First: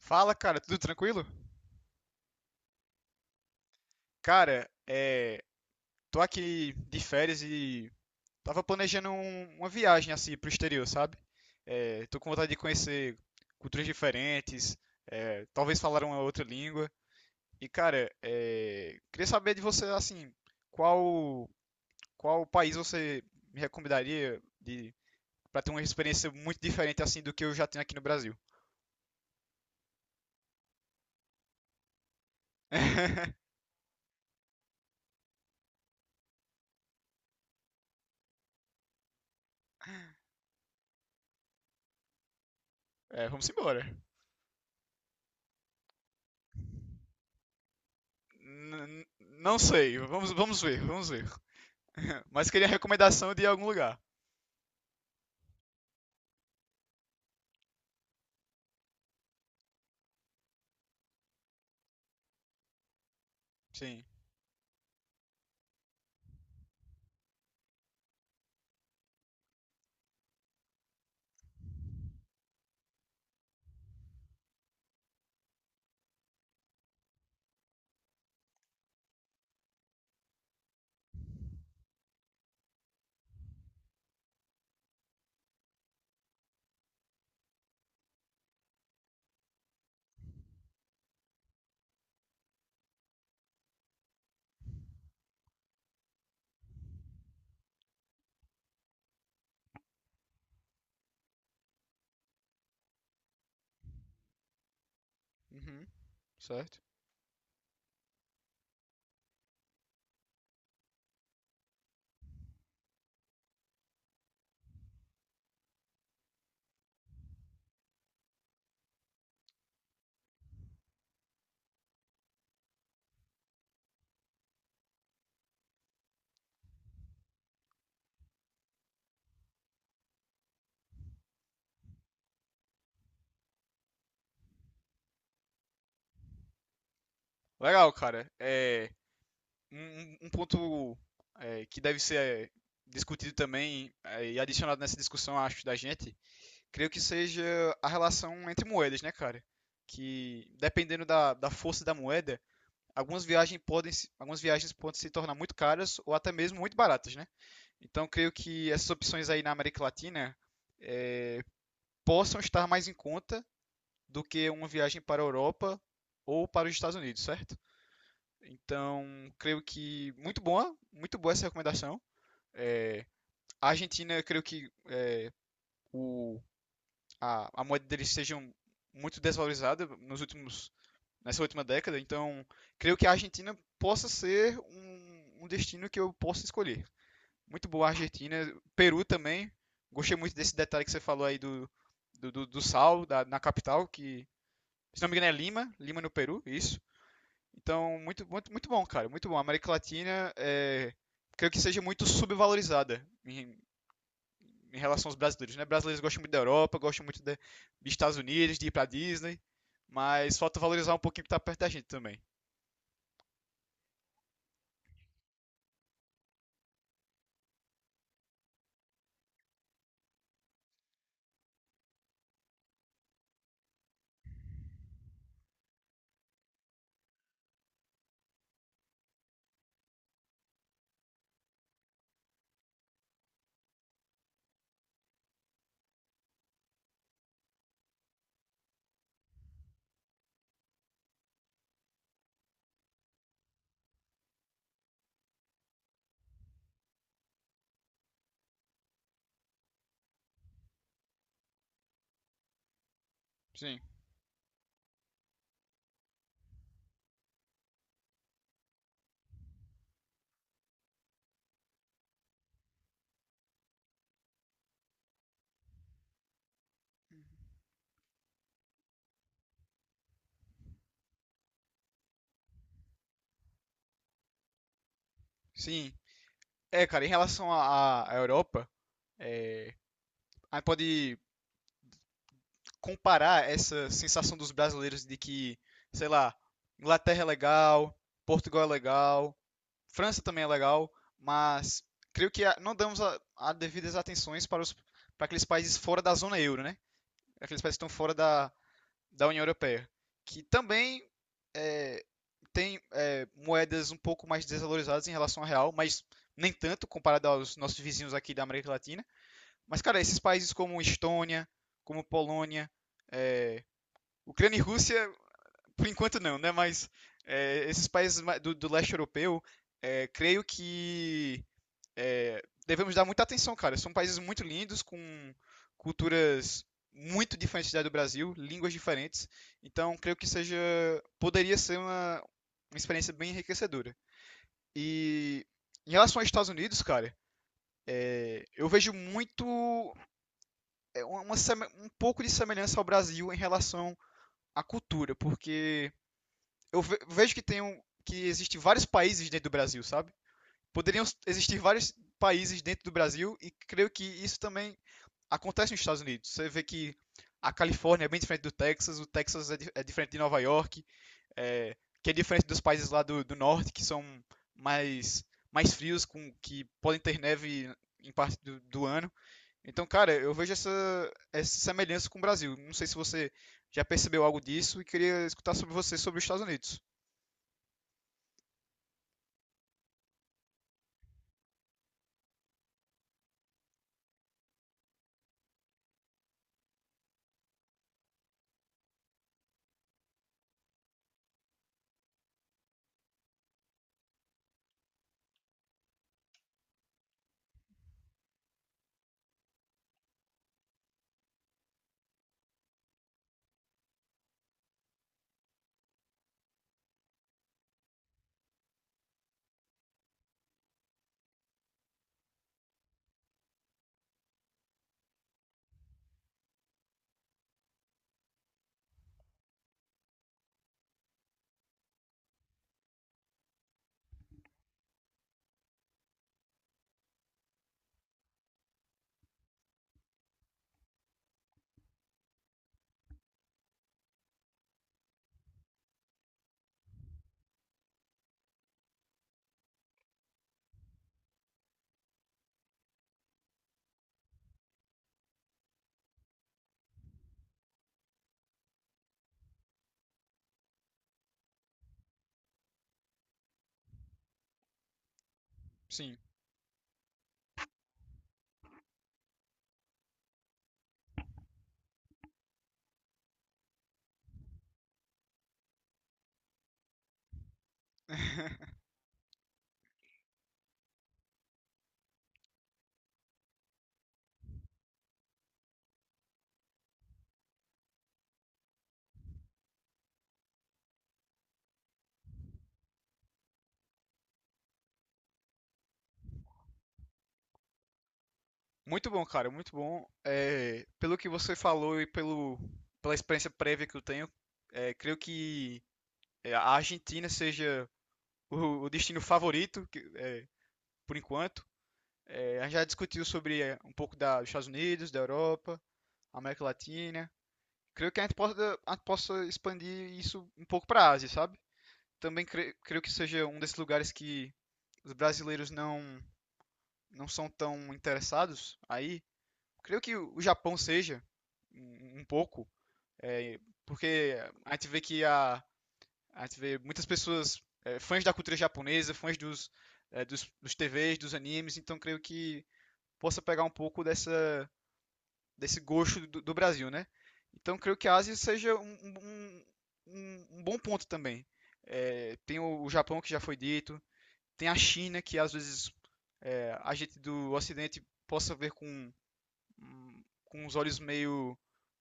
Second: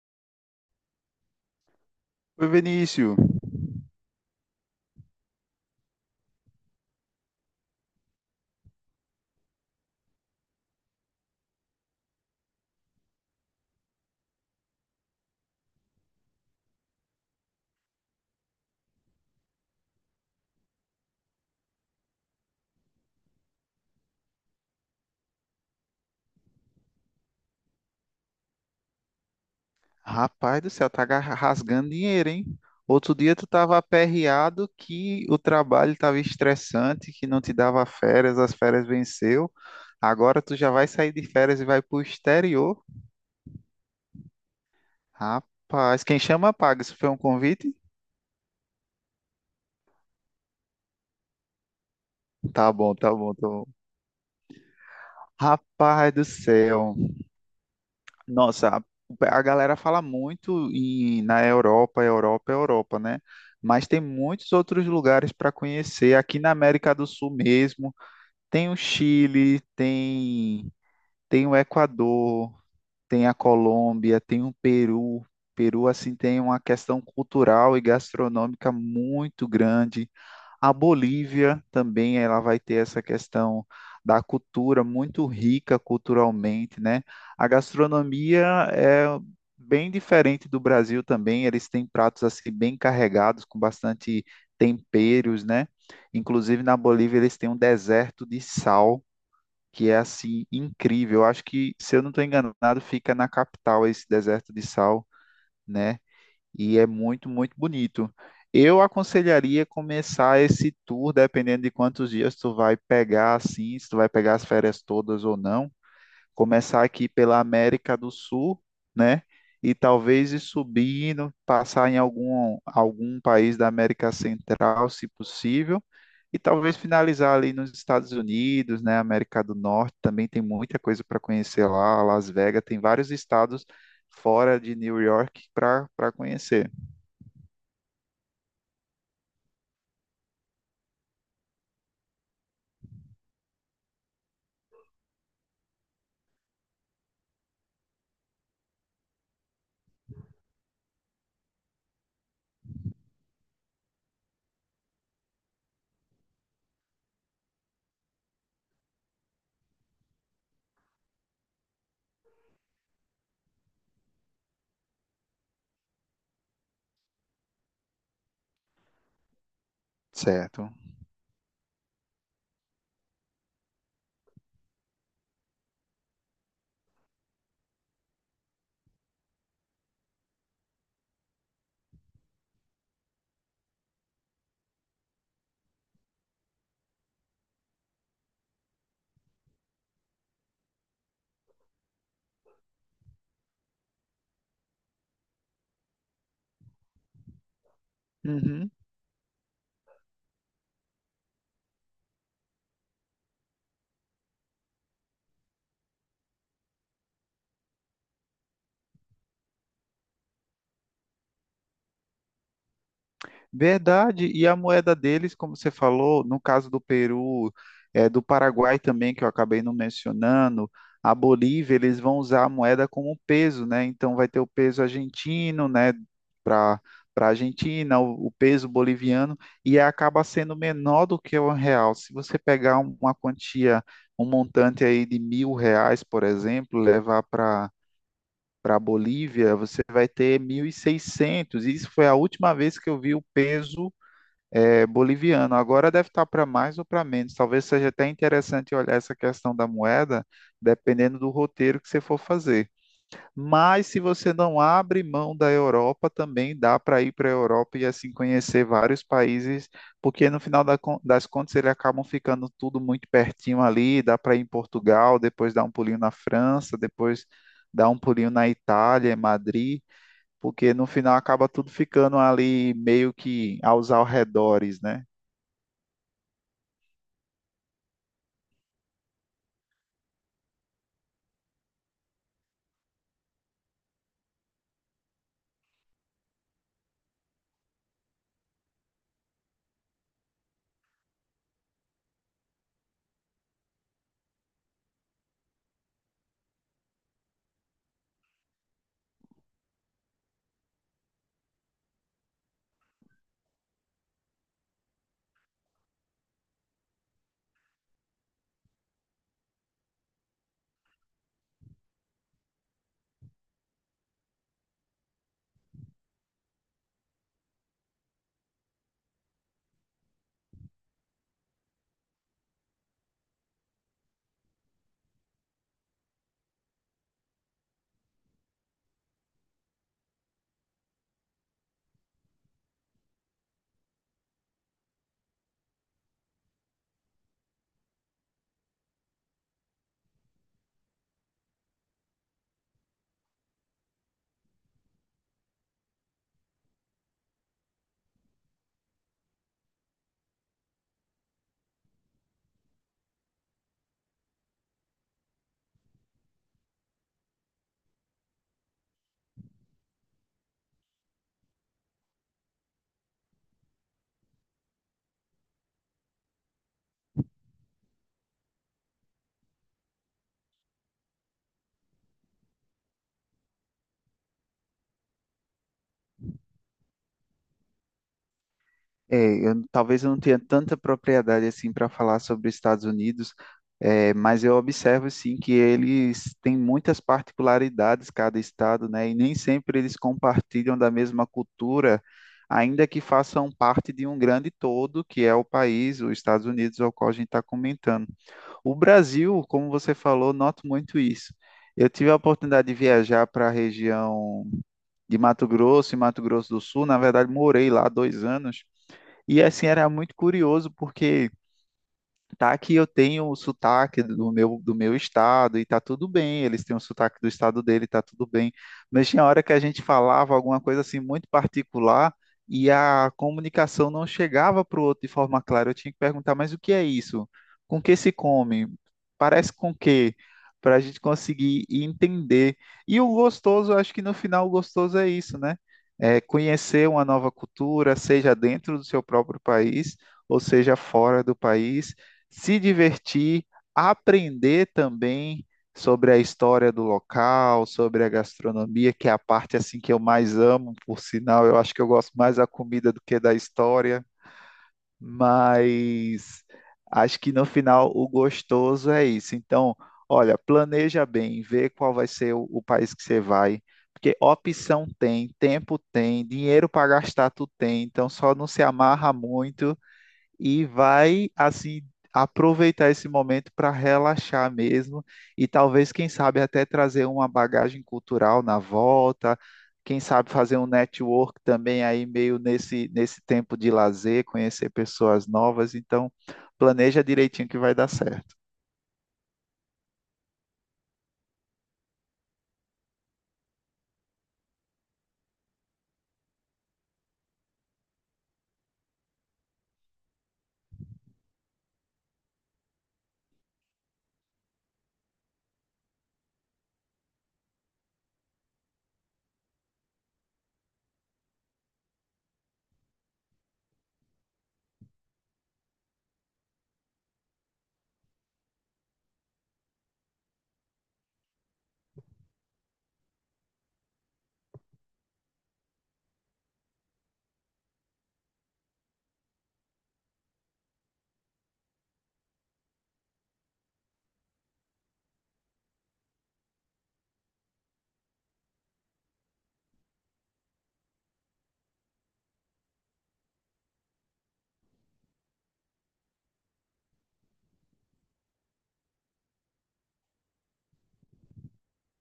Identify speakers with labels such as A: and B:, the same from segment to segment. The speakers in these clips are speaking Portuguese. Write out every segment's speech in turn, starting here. A: Fala, cara, tudo tranquilo?
B: Oi, Vinícius.
A: Cara, é, Tô aqui de férias e tava planejando uma viagem assim pro exterior, sabe? Tô com vontade de conhecer culturas diferentes, talvez falar uma outra língua. E, cara, queria saber de você, assim, qual qual país você me recomendaria de para ter uma experiência muito diferente assim do que eu já tenho aqui no Brasil?
B: Rapaz do céu, rasgando dinheiro, hein? Outro dia tu tava aperreado que o trabalho tava estressante, que não te dava férias, as férias venceu. Agora tu já vai sair de férias e vai pro exterior.
A: É, vamos embora.
B: Rapaz, quem chama paga. Isso foi um convite?
A: N- n- não sei, vamos ver, vamos ver. Mas queria
B: Tá bom, tá bom,
A: recomendação de
B: tá bom.
A: algum lugar.
B: Rapaz do céu. Nossa, a galera fala muito na Europa, Europa, Europa, né? Mas tem
A: Sim.
B: muitos outros lugares para conhecer aqui na América do Sul mesmo. Tem o Chile, tem o Equador, tem a Colômbia, tem o Peru. Peru, assim, tem uma questão cultural e gastronômica muito grande. A Bolívia também, ela vai ter essa questão da cultura muito rica culturalmente, né? A gastronomia é bem diferente do Brasil também. Eles têm pratos, assim, bem carregados, com bastante temperos, né? Inclusive, na Bolívia, eles têm um deserto de sal que é assim incrível. Eu acho que, se eu não estou enganado, fica na capital esse deserto de sal,
A: Uhum,
B: né? E
A: certo.
B: é muito, muito bonito. Eu aconselharia começar esse tour, dependendo de quantos dias tu vai pegar, assim, se tu vai pegar as férias todas ou não. Começar aqui pela América do Sul, né? E talvez ir subindo, passar em algum país da América Central, se possível e talvez finalizar ali nos Estados Unidos, né? América do Norte também tem muita coisa para conhecer lá. Las Vegas tem vários estados fora de New York para para conhecer,
A: Legal, cara. É, um ponto que deve ser discutido também e adicionado nessa discussão, acho, da gente, creio que seja a relação entre moedas, né, cara? Que dependendo da força da moeda, algumas viagens podem se tornar muito caras ou até mesmo muito baratas, né? Então creio que essas opções aí na América Latina eh, possam estar mais em conta do que uma viagem para a Europa ou para os Estados Unidos, certo? Então, creio que
B: certo?
A: muito boa essa recomendação. É, a Argentina, eu creio que o, a moeda deles seja muito desvalorizada nos nessa última década, então creio que a Argentina possa ser um destino que eu possa escolher. Muito boa a Argentina, Peru também. Gostei muito desse detalhe que você falou aí do sal na capital, que se não me engano é Lima, Lima no Peru, isso. Então, muito, muito, muito
B: Uhum.
A: bom, cara, muito bom. A América Latina, é, creio que seja muito subvalorizada em, em relação aos brasileiros, né? Brasileiros gostam muito da Europa, gostam muito dos Estados Unidos, de ir pra Disney, mas falta valorizar um pouquinho o que tá perto da gente também.
B: Verdade. E a moeda deles, como você falou, no caso do Peru, do Paraguai também, que eu acabei não mencionando, a Bolívia, eles vão usar a moeda como peso, né? Então vai ter o peso argentino, né, para para Argentina, o peso boliviano, e acaba sendo menor do que o real. Se você pegar uma quantia, um montante aí de R$ 1.000, por exemplo, levar para a Bolívia, você vai ter 1.600. Isso foi a última vez que eu vi o peso boliviano. Agora deve estar para mais ou para menos. Talvez seja até interessante olhar essa questão da moeda, dependendo do roteiro que você for fazer.
A: Sim.
B: Mas se você não abre mão da Europa, também dá para ir para a Europa e assim conhecer vários países, porque no final das contas eles acabam ficando tudo muito pertinho ali. Dá para ir em Portugal, depois dar um pulinho na França, depois dar um pulinho na Itália, em Madrid. Porque no final acaba tudo ficando ali meio que aos arredores, né?
A: Sim. É, cara, em relação à Europa, é, a gente pode comparar essa sensação dos brasileiros de que, sei lá, Inglaterra é legal, Portugal é legal, França também é legal, mas creio que não damos a devidas atenções para aqueles países fora da zona euro, né? Aqueles países que estão fora da União Europeia, que também é, tem moedas um pouco mais desvalorizadas em relação ao real, mas nem tanto comparado aos nossos vizinhos aqui da América Latina. Mas, cara, esses países como Estônia, como Polônia, é, Ucrânia e Rússia, por enquanto não, né? Mas esses países do, do leste europeu, creio que devemos dar muita atenção, cara. São países muito lindos, com culturas muito diferentes da do Brasil, línguas diferentes. Então, creio que seja, poderia ser uma experiência bem enriquecedora. E em relação aos Estados Unidos, cara, eu vejo muito uma um pouco de semelhança ao Brasil em relação à cultura, porque vejo que tem um, que existe vários países dentro do Brasil, sabe? Existir vários países dentro do Brasil e creio que isso também acontece nos Estados Unidos. Você vê que a Califórnia é bem diferente do Texas, o Texas é diferente de Nova York, é, que é diferente dos países lá do norte que são mais mais frios, com que podem ter neve em parte do ano. Então, cara, eu vejo essa, essa semelhança com o Brasil. Não sei se você já percebeu algo disso e queria escutar sobre você sobre os Estados Unidos.
B: É, talvez eu não tenha tanta propriedade assim para falar sobre os Estados Unidos, é, mas eu observo sim que eles têm muitas particularidades cada estado, né? E nem sempre eles compartilham da mesma cultura, ainda que façam parte de um grande todo, que é o país, os Estados Unidos, ao qual a gente está comentando. O Brasil, como você falou, noto muito isso. Eu tive a oportunidade de viajar para a região de Mato Grosso e Mato Grosso do Sul. Na verdade, morei lá 2 anos. E assim era muito curioso porque tá que eu tenho o sotaque do meu estado e tá tudo bem, eles têm o sotaque do estado dele, tá tudo bem. Mas tinha hora que a gente falava alguma coisa assim muito particular e a comunicação não chegava para o outro de forma clara. Eu tinha que perguntar, mas o que é isso? Com que se come? Parece com que? Para a gente conseguir entender. E o gostoso, eu acho que no final o gostoso é isso, né? É conhecer uma nova cultura, seja dentro do seu próprio país ou seja fora do país, se divertir, aprender também sobre a história do local, sobre a gastronomia, que é a parte assim que eu mais amo, por sinal, eu acho que eu gosto mais da comida do que da história,
A: Sim.
B: mas acho que no final o gostoso é isso. Então, olha, planeja bem, vê qual vai ser o país que você vai, porque opção tem, tempo tem, dinheiro para gastar tu tem, então só não se amarra muito e vai assim aproveitar esse momento para relaxar mesmo e talvez, quem sabe, até trazer uma bagagem cultural na volta, quem sabe fazer um network também aí meio nesse tempo de lazer, conhecer pessoas novas, então planeja direitinho que vai dar certo.
A: Muito bom, cara, muito bom. É, pelo que você falou e pelo, pela experiência prévia que eu tenho, creio que a Argentina seja o destino favorito, é, por enquanto. É, a gente já discutiu sobre um pouco dos Estados Unidos, da Europa, América Latina. Creio que a gente possa expandir isso um pouco para a Ásia, sabe? Também creio que seja um desses lugares que os brasileiros não, não são tão interessados aí creio que o Japão seja um pouco, é, porque a gente vê que a, a gente vê muitas pessoas fãs da cultura japonesa, fãs dos, é, dos, dos TVs, dos animes, então creio que possa pegar um pouco dessa, desse gosto do Brasil, né? Então creio que a Ásia seja um bom ponto também. É, tem o Japão que já foi dito, tem a China que às vezes a gente do Ocidente possa ver com os olhos meio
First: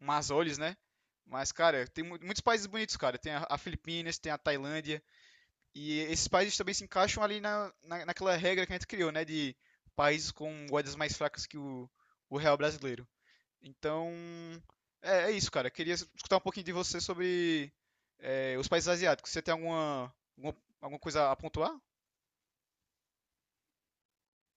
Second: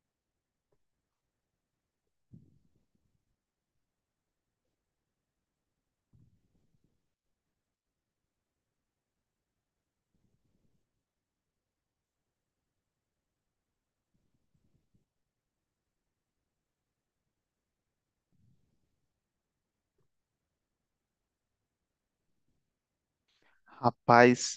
A: más olhos, né? Mas, cara, tem muitos países bonitos, cara. Tem a Filipinas, tem a Tailândia. E esses países também se encaixam ali naquela regra que a gente criou, né? De países com moedas mais fracas que o real brasileiro. Então, é, é isso, cara. Queria escutar um pouquinho de você sobre os países asiáticos. Você tem alguma, alguma, alguma coisa a pontuar?
B: Rapaz,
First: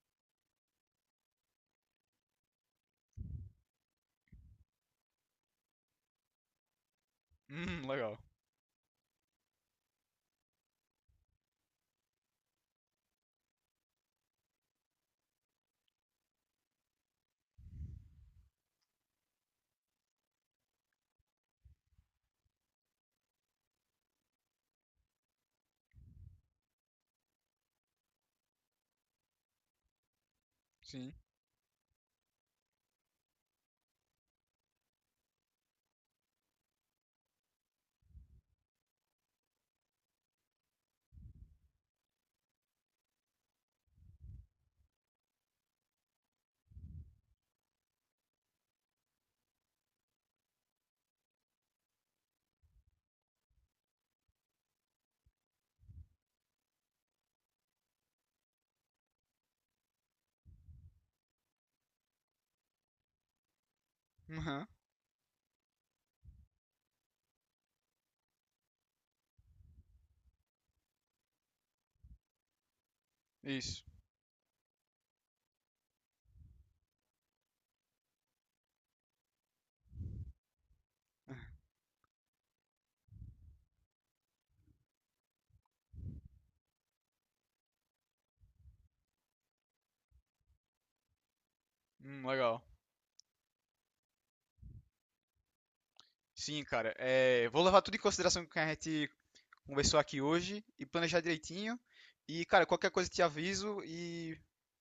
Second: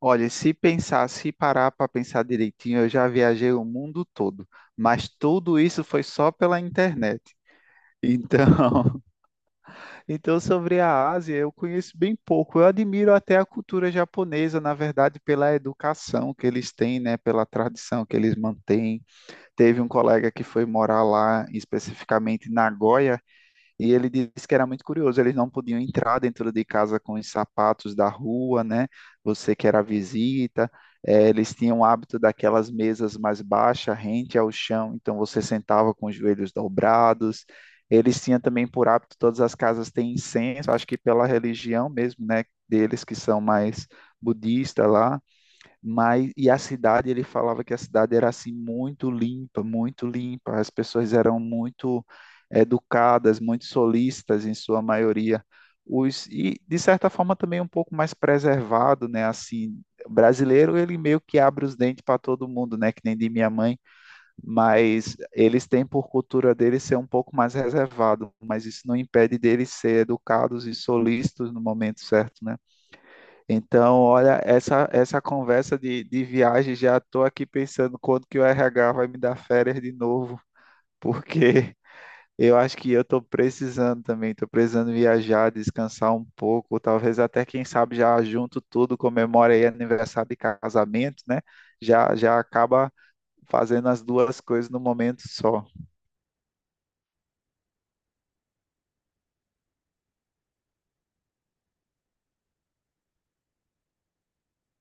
B: olha, se pensar, se parar para pensar direitinho, eu já viajei o mundo todo, mas tudo isso foi só pela internet.
A: Legal.
B: Então, então, sobre a Ásia, eu conheço bem pouco. Eu admiro até a cultura japonesa, na verdade, pela educação que eles têm, né, pela tradição que eles mantêm. Teve um colega que foi morar lá, especificamente em Nagoya, e ele disse que era muito curioso, eles não podiam entrar dentro de casa com os sapatos da rua, né? Você que era visita,
A: Sim.
B: eles tinham o hábito daquelas mesas mais baixas, rente ao chão, então você sentava com os joelhos dobrados. Eles tinham também por hábito, todas as casas têm incenso, acho que pela religião mesmo, né? Deles que são mais budistas lá, mas e a cidade, ele falava que a cidade era assim muito limpa, as pessoas eram muito educadas, muito solistas em sua maioria. Os, e de certa forma também um pouco mais preservado, né? Assim, o brasileiro ele meio que abre os dentes para todo mundo, né? Que nem de minha mãe,
A: Uhum.
B: mas eles têm por cultura deles ser um pouco mais reservado, mas isso não impede deles ser educados e solistas no momento certo, né?
A: Isso.
B: Então, olha, essa conversa de viagem, já estou aqui pensando quando que o RH vai me dar férias de novo, porque eu acho que eu estou precisando também, estou precisando viajar, descansar um pouco, talvez até, quem sabe, já junto tudo, comemora aí aniversário de casamento, né? Já, já
A: Legal.
B: acaba fazendo as duas coisas no momento só.
A: Sim, cara. É, vou levar tudo em consideração que a gente conversou aqui hoje e planejar direitinho. E, cara, qualquer coisa te aviso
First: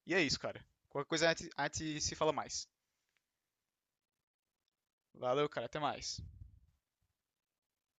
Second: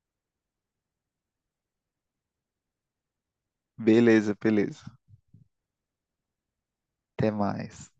A: e é isso, cara. Qualquer coisa a gente se fala mais.
B: Beleza, beleza.
A: Valeu, cara. Até mais.
B: Até mais.